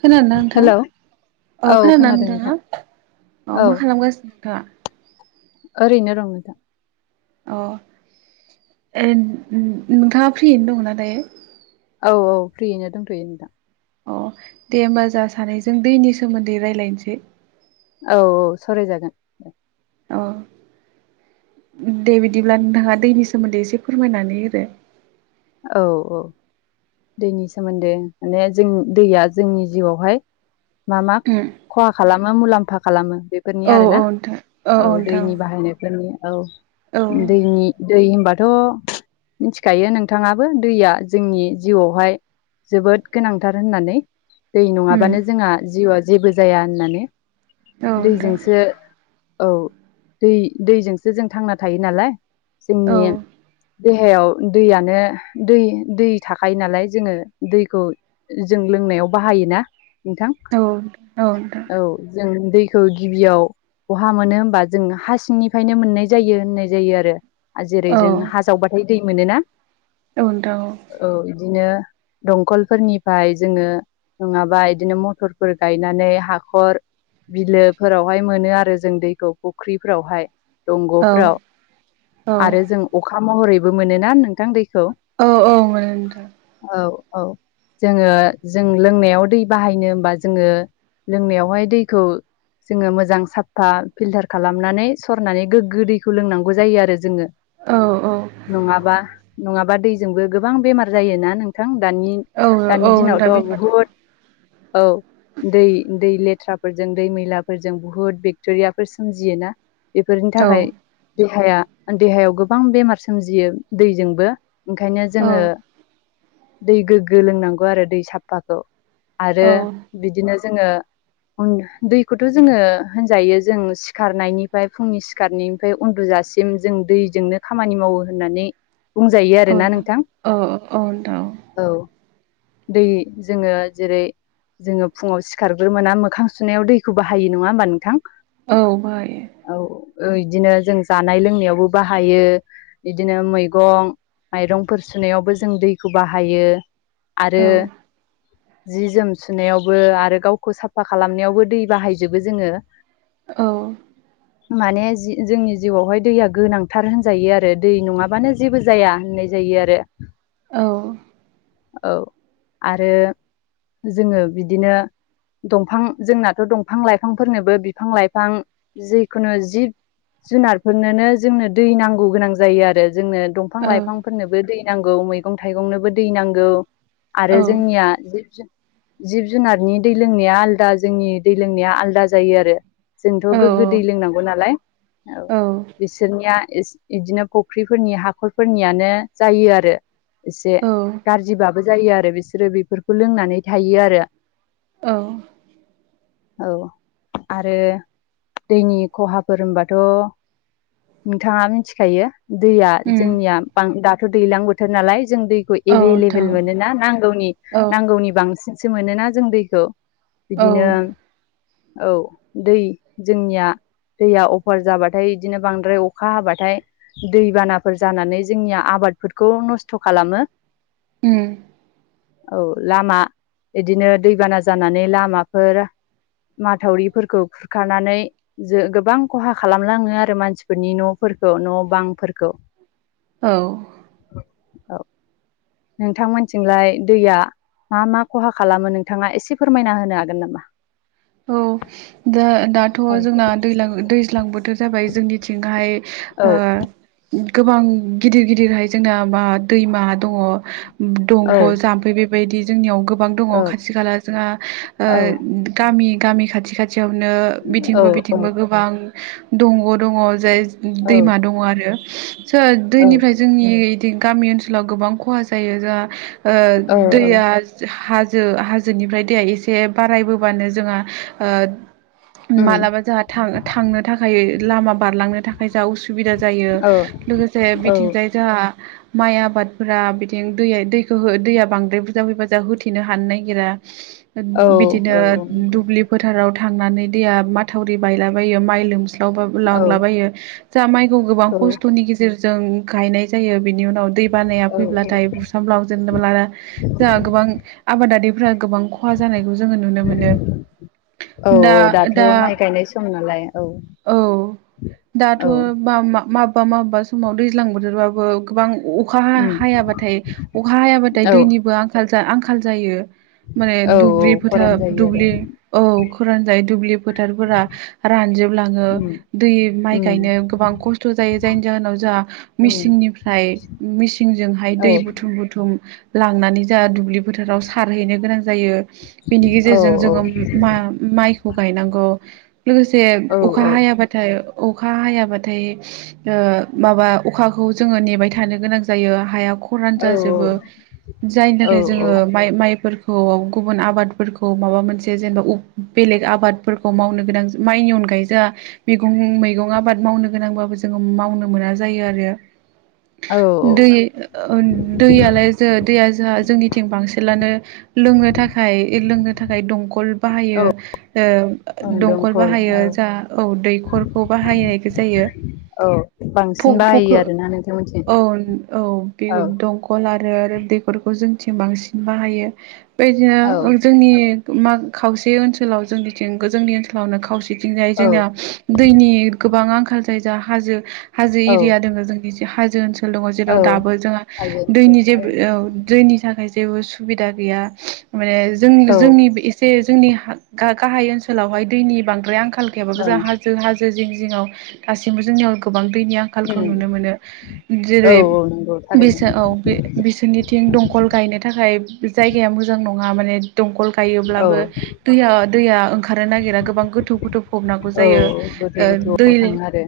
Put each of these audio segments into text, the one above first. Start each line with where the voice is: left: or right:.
right: खोनादोंना नोंथां
left: हेलौ
right: औ खोनादोंना
left: खोनादों नोंथां
right: नोंथाङा अ
left: औ
right: मा खालामगासिनो नोंथाङा?
left: ओरैनो दंङ दा।
right: अ नोंथाङा फ्रियैनो दंना दायो।
left: औ औ फ्रियैनो दंथ'यो नोंथां।
right: अ दे होमबा जा सानै जों दैनि सोमोन्दै रायलायनोसै।
left: औ औ सावरायजागोन।
right: अ दे बिदिब्ला नोंथाङा दैनि सोमोन्दै एसे फोरमायनानै होदो।
left: औ औ दैनि सोमोन्दै ओं माने जों दैया जोंनि जिउआवहाय मा मा खहा खालामो मुलाम्फा खालामो बेफोरनि
right: औ
left: आरोना
right: औ
left: औ
right: नोंथां
left: दैनि बाहायनाय। नि औ
right: औ नोंथां
left: दैनि दै होनबाथ' मिथिखायो नों थाङाबो दैया जोंनि जिउआवहाय जोबोद गोनांथार होननानै। दै नङाबानो जोंहा जिउआ जेबो जाया होननानै।
right: औ उम औ नोंथां
left: दैजोंसो औ दै दैजोंसो जों थांना थायो नालाय। जोंनि
right: औ
left: देहायाव दैयानो दै दै थाखायो नालाय जोङो दैखौ जों लोंनायाव बाहायो ना नोंथां।
right: औ औ नोंथां।
left: औ जों दैखौ गिबियाव बहा मोनो होमबा जों हा सिंनिफ्रायनो मोननाय जायो होननाय जायो आरो। जेरै
right: औ
left: जों हा जावबाथाय दै मोनोना।
right: औ नोंथां औ
left: औ बिदिनो दंखलफोरनिफ्राय जोङो। नङाबा इदिनो मथरफोर गायनानै हाखर। बिलोफोरावहाय मोनो आरो जों दैखौ फुख्रिफोरहाय।
right: औ
left: दंगफ्राव
right: औ
left: आरो जों अखा महरैबो मोनोना दै
right: औ औ मोनो नोंथां।
left: औ औ जोङो जों लोंनायाव दै बाहायनो होमबा जोङो लोंनायावहाय दैखौ। जोङो मोजां साफा फिल्टार खालामनानै सरनानै गोग्गो दैखौ लोंनांगौ जायो आरो जोङो।
right: औ औ
left: नङाबा नङाबा दैजोंबो गोबां बेमार जायोना नोंथां दानि
right: औ
left: दानि
right: औ
left: दिनावथ
right: नोंथां बे
left: बहुद औ। दै दै लेथ्राफोरजों दै मैलाफोरजों बुहुत बेक्टेरियाफोर सोमजियो ना। बेफोरनि
right: औ
left: थाखाय देहाया देहायाव गोबां बेमार सोमजियो दैजोंबो। ओंखायनो जोङो दै गोग्गो लोंनांगौ आरो दै साफाखौ। आरो
right: औ
left: बिदिनो जोङो। दैखौथ जोङो होनजायो जों सिखारनायनिफ्राय फुंनि सिखारनिफ्राय उन्दुजासिम जों दैजोंनो खामानि मावो होननानै। बुंजायो
right: औ
left: आरो ना नोंथां
right: औ नोंथां
left: औ। दै जोङो जेरै। जोङो फुङाव सिखारग्रोना मोखां सुनायाव दैखौ बाहायो नङा होमबा नोंथां।
right: औ बाहायो
left: औ इदिनो जों जानाय लोंनायावबो बाहायो बिदिनो मै मैगं माइरंफोर सुनायावबो जों दैखौ बाहायो। आरो
right: औ
left: जि जोम सुनायावबो आरो गावखौ साफा खालामनायावबो दै बाहायजोबो जोङो।
right: औ
left: माने जोंनि जिउआवहाय दैया गोनांथार होनजायो आरो दै नङाबानो जेबो जाया होननाय जायो आरो।
right: औ
left: औ आरो जोङो बिदिनो दंफां जोंनाथ दंफां लाइफांफोरनोबो बिफां लाइफां जिखुनु जिब जुनारफोरनोनो जोंनो दै नांगौ गोनां जायो आरो जोंनो। दंफां
right: औ
left: लाइफांफोरनोबो दै नांगौ मैगं थाइगंनोबो दै नांगौ। आरो
right: औ
left: जोंनिया जिब जिब जुनारनि दै लोंनाया आलदा जोंनि दै लोंनाया आलदा जायो आरो। जोंथ गोग्गो
right: औ
left: दै लोंनांगौ नालाय औ बिसोरनिया इदिनो फुख्रिफोरनि हाखरफोरनियानो जायो आरो एसे
right: औ
left: गाज्रिबाब जायोआरो बिसोरो बेफोरखौ लोंनानै थायोआरो।
right: औ
left: औ आरो दैनि खहाफोर होनबाथ नोंथाङा मिथिखायो दैया
right: उम
left: जोंनिया बां दाथ दैलां बोथोर नालाय जों दै।
right: औ नोंथां
left: एभेलेबेल मोनोना नांगौनि
right: औ
left: नांगौनि बांसिनसो मोनोना जों दैखौ।
right: औ
left: बिदिनो औ दै जोंनिया। दैया अफार जाबाथाय बिदिनो बांद्राय अखा हाबाथाय दै बाना। फोर जानानै जोंनिया आबादफोरखौ नस्थ' खालामो।
right: उम!
left: औ लामा बिदिनो दैबाना जानानै लामाफोर माथावरिफोरखौ खुरखानानै जो गोबां खहा खालामलाङो आरो मानसिफोरनि न'फोरखौ न' बांफोरखौ
right: औ-
left: औ
right: [inaudible]
left: नोंथांमोनथिंलाय दैया मा मा खहा खालामो नोंथाङा एसे फोरमायना होनो हागोन नामा?
right: औ द दाथ'
left: औ
right: जोंना दैलां दैज्लां बोथोर जाबाय जोंनिथिंहाय ओ
left: औ
right: गोबां गिदिर गिदिरहाय जोंना मा दैमा दङ
left: औ
right: दंग' जाम्फै बेबायदि जोंनियाव गोबां दङ
left: औ
right: खाथि खाला जोंहा
left: औ
right: ओ गामि गामि खाथि खाथियावनो
left: औ
right: बिथिंबो बिथिंबो गोबां दंग' दङ जाय
left: औ
right: दैमा दङ आरो सो
left: औ
right: दैनिफ्राय जोंनि बिदि गामि ओनसोलाव गोबां खहा जायो जोंहा ओ
left: औ
right: दैया हाजो हाजोनिफ्राय दैया एसे बारायबो बानो जोंहा ओ
left: उम
right: मालाबा जोंहा थां थांनो थाखाय लामा बारलांनो थाखाय जोंहा उसुबिदा जायो
left: औ
right: लोगोसे
left: औ
right: बिथिंजाय जोहा माइ आबादफोरा बिदिं दैया दैखौ दैया बांद्राय बुरजा फैबा जाहा होथेनो हानो नागिरा
left: औ
right: बिदिनो दुब्लि फोथाराव थांनानै दैया माथावरि बायलाबायो माइ लोमसा वबाबो
left: औ
right: लांलाबायो जोहा माइखौ गोबां
left: औ
right: खस्थ'नि गेजेरजों जों गायनाय जायो बिनि उनाव दै बानाया
left: औ
right: फैब्लाथाय बुस्रामब्लाव जोबब्लानो जोंहा गोबां आबादारिफोरा गोबां ख खहा जानायखौ जोङो नुनो मोनो।
left: औ
right: दा
left: औ दाथ' माइ
right: दा
left: गायनाय सम नालाय औ
right: औ दाथ'
left: औ
right: म माबबा माबेबा समाव दैज्लां बोथोरबाबो गोबां अखा हा
left: उम
right: हायाबाथाय अखा हायाबाथाय
left: औ
right: दैनिबो आंखाल आंखाल जायो माने
left: औ
right: दुब्लि
left: खरान
right: फोथार
left: जायो आरो
right: दुब्लि औ खरान जायो दुब्लि फोथारफोरा रानजोबलाङो
left: उम
right: दै माइ
left: उम
right: गायनो गोबां खस्थ' जायो जायनि जाहोनाव जोंहा
left: उम
right: मिसिननिफ्राय मिसिनजोंहाय दै
left: औ
right: बुथुम बुथुम लांनानै जाहा दुब्लि फोथाराव सारहैनो गोनां जायो। बेनि
left: औ
right: गेजेरजों जोङो मा माइखौ गायनांगौ लोगोसे
left: औ
right: अखा हाया हायाबाथाय अखा हायाबाथाय ओ माबा अखाखौ जोङो नेबाय थानो गोनां जायो हाया ख रान
left: औ
right: जाजोबो जायनि
left: औ
right: थाखाय जोङो माइ माइफोर खौ गुबुन आबादफोरखौ माबा मोनसे जेनेबा बेलेग आबादफोरखौ मावनो गोनां माइनि अनगायै जा मैगं मैगं आबाद मावनो गोनांबाबो जोङो मावनो मोना जायो आरो
left: औ
right: दै दैयालाय जो दैया जोंहा जोंनिथिं बांसिनलानो लोंनो थाखाय लोंनो थाखाय दंखल
left: औ
right: बाहायो ओ
left: औ
right: दंखल बाहायो
left: औ
right: जाहा औ दैखरखौ बाहायो इखौ जायो
left: औ बांसिन
right: फग फखो
left: बाहायो आरोना नोंथांमोनथिं
right: औ औ बे
left: औ
right: दंखल आरो बेगरखौ जोंथिं बांसिन बाहायो
left: औ
right: बेदिनो जोंनि मा खावसे ओनसोलाव जोंनिथिं जोंनि ओनसोलावनो खावसेथिंजाय
left: औ
right: जोंनिना दैनि गोबां आंखाल जायजा हाजो हाजो
left: औ
right: दङो जोंनि ज हाजो ओनसोल ओ दङ जेराव
left: औ
right: दाबो जोंहा
left: हाजो ओनसोल
right: दैनि जे औ जोंनि थाखाय जेबो सुबिदा गैया माने जों
left: औ ओं
right: जोंनि जे जोंनि गा-गाहाय ओनसोलावहाय दैनि बांद्राय आंखाल गैयाबाबो जोंहा हाजो हाजो जिं जिङाव गासैबो जोंनियाव गोबां दैनिया आं खालखौ
left: उम
right: नुनो मोनो
left: औ
right: जेरै
left: औ नंगौ थारैनो
right: बिसो- औ बिसोरनिथिं दंखल गायनो थाखाय जायगाया मोजां नङा माने दंखल
left: औ
right: गायोब्लाबो दैया दैया ओंखारनो नागिरा गोबां गोथौ गोथौ नांगौ
left: औ
right: जायो
left: गोथौ
right: ओ दै
left: गोथौआव थाङो आरो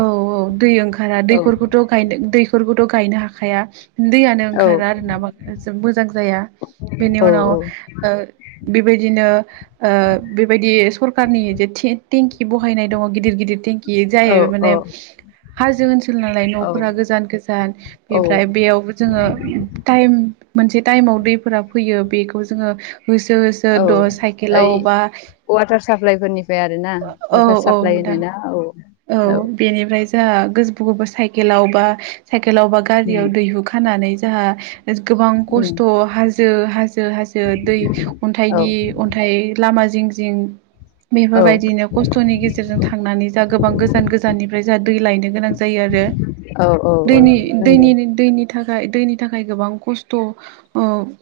right: औ औ दै ओंखारा दै
left: औ
right: फोरखौ थ' गायनो दैफोरखौथ' गायनो हाखाया दैयानो
left: औ
right: ओंखारा आरो ना [unintelligible] मोजां जाया बेनि
left: औ
right: उनाव ओ बेबायदिनो ओ बेबायदि सरखारनि जे थि टेंकि बहायनाय दङ गिदिर गिदिर टेंकि
left: औ
right: जाय
left: औ
right: माने हाजो ओन सोल नालाय न'फोरा गोजान गोजान
left: औ
right: बेनिफ्राय बेयावबो जोङो टाइम मोनसे टाइमाव दैफोरा फैयो बेखौ जोङो होसो होसो
left: औ
right: द
left: ओइ
right: साइकेलाव बा
left: वाटार साप्लाइ फोरनिफ्राय आरो ना
right: औ
left: वाटार
right: औ
left: साप्लाइ
right: नोंथां
left: होनोना औ औ
right: बेनिफ्राय जोंहा गोस- गो- साइकेलावबा साइकेलाव बा
left: उम
right: गारियाव दैहु खानानै जोंहा गोबां
left: उम
right: खस्थ' हाजो हाजो हाजो दै
left: औ
right: अन्थाइनि अन्थाइ लामा जिं जिं
left: औ
right: बेफोरबायदिनो खस्थ'नि गेजेरजों थांनानै जों गोबां गोजान गोजाननिफ्राय जा दै लायनो गोनां जायो आरो।
left: औ औ औ
right: दैनि
left: नंगौ
right: दैनिनि दै नि थाखाय दैनि थाखाय गोबां खस्थ'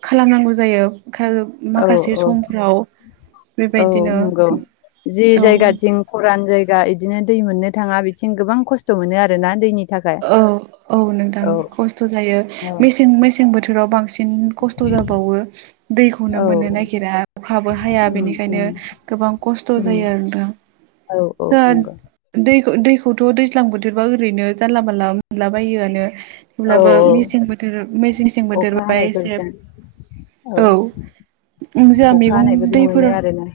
right: खालामनांगौ जायो
left: औ
right: माखासे
left: औ
right: समफ्राव
left: औ
right: बेबायदिनो
left: नंगौ जि
right: औ
left: जायगाथिं खरान जायगा बिदिनो दै मोननो थाङा बिथिं गोबां खस्थ' मोनो आरोना दैनि थाखाय
right: औ औ नोंथां
left: औ
right: खस्थ' जायो
left: औ
right: मेसें मेसें बोथोराव बांसिन बिन खस्थ' जाबावो दैखौनो
left: औ
right: मोननो नागिरा अखाबो हाया
left: उम
right: बेनिखायनो
left: उम
right: गोबां खस्थ'
left: उम
right: जायो आरो नोंथां।
left: औ औ नंगौ
right: दै दैखौथ' दैज्लां बोथोरबा ओरैनो जानला मानला मोनला बायोआनो
left: औ
right: अब्लाबो मेसें बोथोर मेसें सिं
left: अखा
right: बोथोर बा एसे
left: हानायफोरजों
right: औ जोंहा
left: अखा
right: मैगं
left: हानायफोरजों मोनो
right: दैफोर
left: आरोना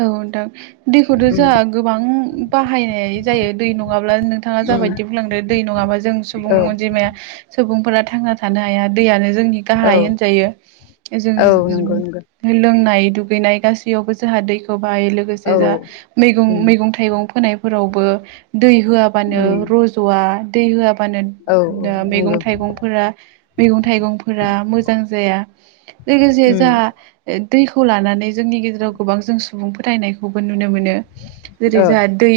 right: औ नोंथां दैखौथ'
left: उम
right: जोंहा गोबां बाहायनाय जायो दै नङाब्ला नोंथाङा
left: उम
right: जाबाय दै नङाबा जों सुबुं
left: औ
right: अनजिमाया सुबुंफोरा थांना थानो हाया दैयानो जोंनि
left: औ
right: गाहाय होनजायो जों
left: औ नंगौ नंगौ
right: लोंनाय दुगैनाय गासैयावबो जोंहा दैखौ बाहायो
left: औ
right: लोगोसे जोंहा मैगं
left: उम
right: मैगं मैगं फोनायफोरावबो दै होयाबानो
left: उम
right: र'जआ दै होआ मानो
left: औ औ
right: मैगं
left: नंगौ
right: थाइगंफोरा मैगं थाइगंफोरा मोजां जाया। लोगोसे
left: उम
right: जाहा दैखौ लानानै जोंनि गेजेराव गोबां जों सुबुं फोथायनायखौबो नुनो मोनो जेरै
left: ओ
right: जोंहा दै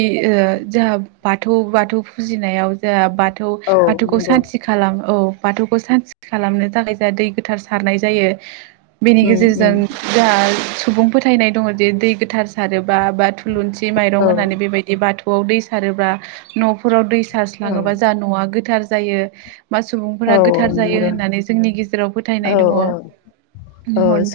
right: जोंहा बाथौ बाथौ फुजिनायाव जोंहा बाथौ
left: औ
right: बाथौखौ
left: नंगौ
right: सान्थि खालाम औ बाथौखौ सान्त खालामनो थाखाय जोंहा दै गोथार सारनाय जायो। बेनि
left: उम
right: गेजेरजों
left: उम
right: जोंहा सुबुं फोथायनाय दङ जे दै गोथार सारोबा बा थु थुलुुंसि माइरं
left: औ
right: होनानै बेबायदि बाथौआव दै सारोबा न'फोराव दै
left: औ
right: सारस्लाङोबा जा न'आ गोथार जायो। बा
left: औ
right: सुबुंफोरा गोथार जायो
left: नंगौ
right: होननानै जोंनि गेजेराव
left: औ
right: फोथायनाय दङ। हन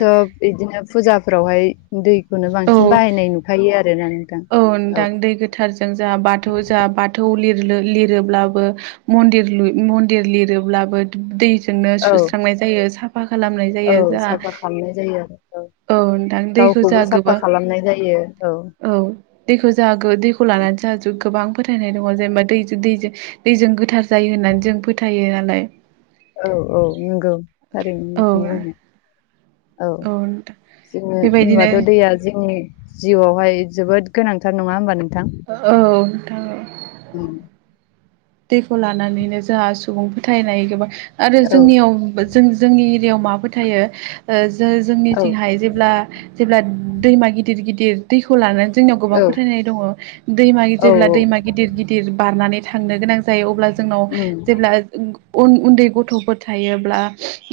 left: इदिनो फुजाफोरावहाय दैखौनो
right: औ
left: बांसिन बाहायनाय नुखायो आरोना नोंथां।
right: औ नोंथां दै गोथारजों जा बाथौ जा बाथौ लिर लिरोब्लाबो मन्दिर लुइ मन्दिर लिरोब्लाबो दैजोंनो
left: औ
right: सुस्रांनाय जायो साफा खालामनाय
left: औ
right: जायो जाहा।
left: साफा खालामनाय जायो आरो
right: औ नोंथां दैखौ
left: गावखौबो
right: जाहा
left: साफा
right: गोबां
left: खालामनाय जायो
right: औ दैखौ जाहा गो दैखौ लानानै जाहा जो गोबां फोथायनाय दङ जेनेबा दैजो दैजो दैजों गोथार जायो होननानै जों फोथायो नालाय।
left: औ औ नंगौ थारैनो
right: औ
left: नोंथां बुंनाया। औ
right: नोंथां
left: जोङो
right: बेबायदिनो
left: होनबाथ' दैया जोंनि जिउआवहाय जोबोद गोनांथार नङा होमबा नोंथां?
right: औ नोंथां औ।
left: ओम।
right: दैखौ लानानैनो जाहा सुबुं फोथायनाय गोबां आरो
left: औ
right: जोंनियाव बो जों जोंनि एरियायाव मा फोथायो ओ जो
left: औ
right: जोंनिथिंहाय जेब्ला जेब्ला दैमा गिदिर गिदिर दैखौ लानानै जोंनियाव गोबां
left: औ
right: फोथायनाय दङ दैमा
left: औ
right: गिदिरब्ला दैमा गिदिर गिदिर बारनानै थांनो गोनां जायो अब्ला जोंनाव
left: उम
right: जेब्ला गो उन उन्दै गथ'फोर थायोब्ला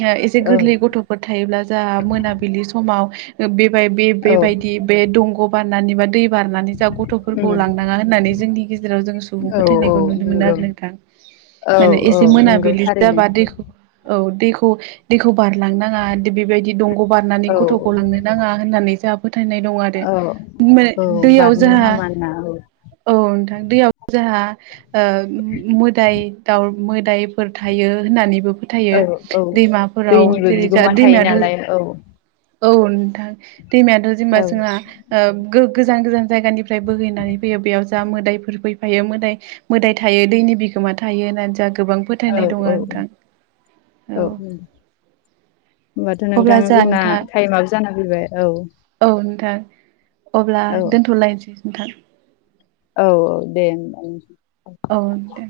right: ओ एसे
left: औ
right: गोरलै गथ'फोर थायोब्ला जाहा मोनाबिलि समाव ओ बेबाय
left: औ
right: बे-बेबायदि बे दंग' बारनानै बा दै बारनानै जा गथ'फोरखौ
left: उम
right: लांनाङा होननानै जोंनि गेजेराव जोङो सुबुं
left: औ औ
right: फोथायनायखौ नुयो। मोनो
left: नंगौ
right: आरो नोंथां
left: औ
right: माने
left: औ
right: एसे
left: नंगौ
right: मोनाबिलि
left: थारैनो
right: जाबा दैखौ औ दैखौ दैखौ बारलांनाङा बेबायदि दंग' बारनानै
left: औ औ
right: गथ'खौ लांनो नाङा होननानै जोंहा फोथायनाय दं आरो।
left: औ
right: मो
left: औ
right: दैयाव
left: बारनो
right: जोंहा
left: हामा होनना औ
right: औ नोंथां दैयाव जाहा ओ मोदाय दाउ मोदायफोर थायो होननानैबो फोथ थायो
left: औ औ
right: दैमाफोराव
left: दैनिबो
right: जेरै जा
left: बिगोमा थायो
right: दैमायाथ'
left: नालाय औ
right: औ नोंथां दैमायाथ' जेनेबा
left: औ
right: जोंहा ओ गो-गोजान गोजान जायगानिफ्राय बोहैनानै फैयो बेयाव जा मोदायफोर फैफायो मोदाय मोदाइ थायो दैनि बिगोमा थायो होननानै जाहा गोबां
left: औ
right: फोथायनाय दं
left: औ
right: आरो नोंथां
left: औ औ ओम। होमबाथ'
right: अब्ला
left: नोंथां
right: जोंहा
left: जोंना
right: नोंथां
left: टाइमाबो जानानै फैबाय औ।
right: औ नोंथां अब्ला
left: औ
right: दोनथ'लायसै नोंथां।
left: औ औ दे होमबा नोंथां।
right: औ दे।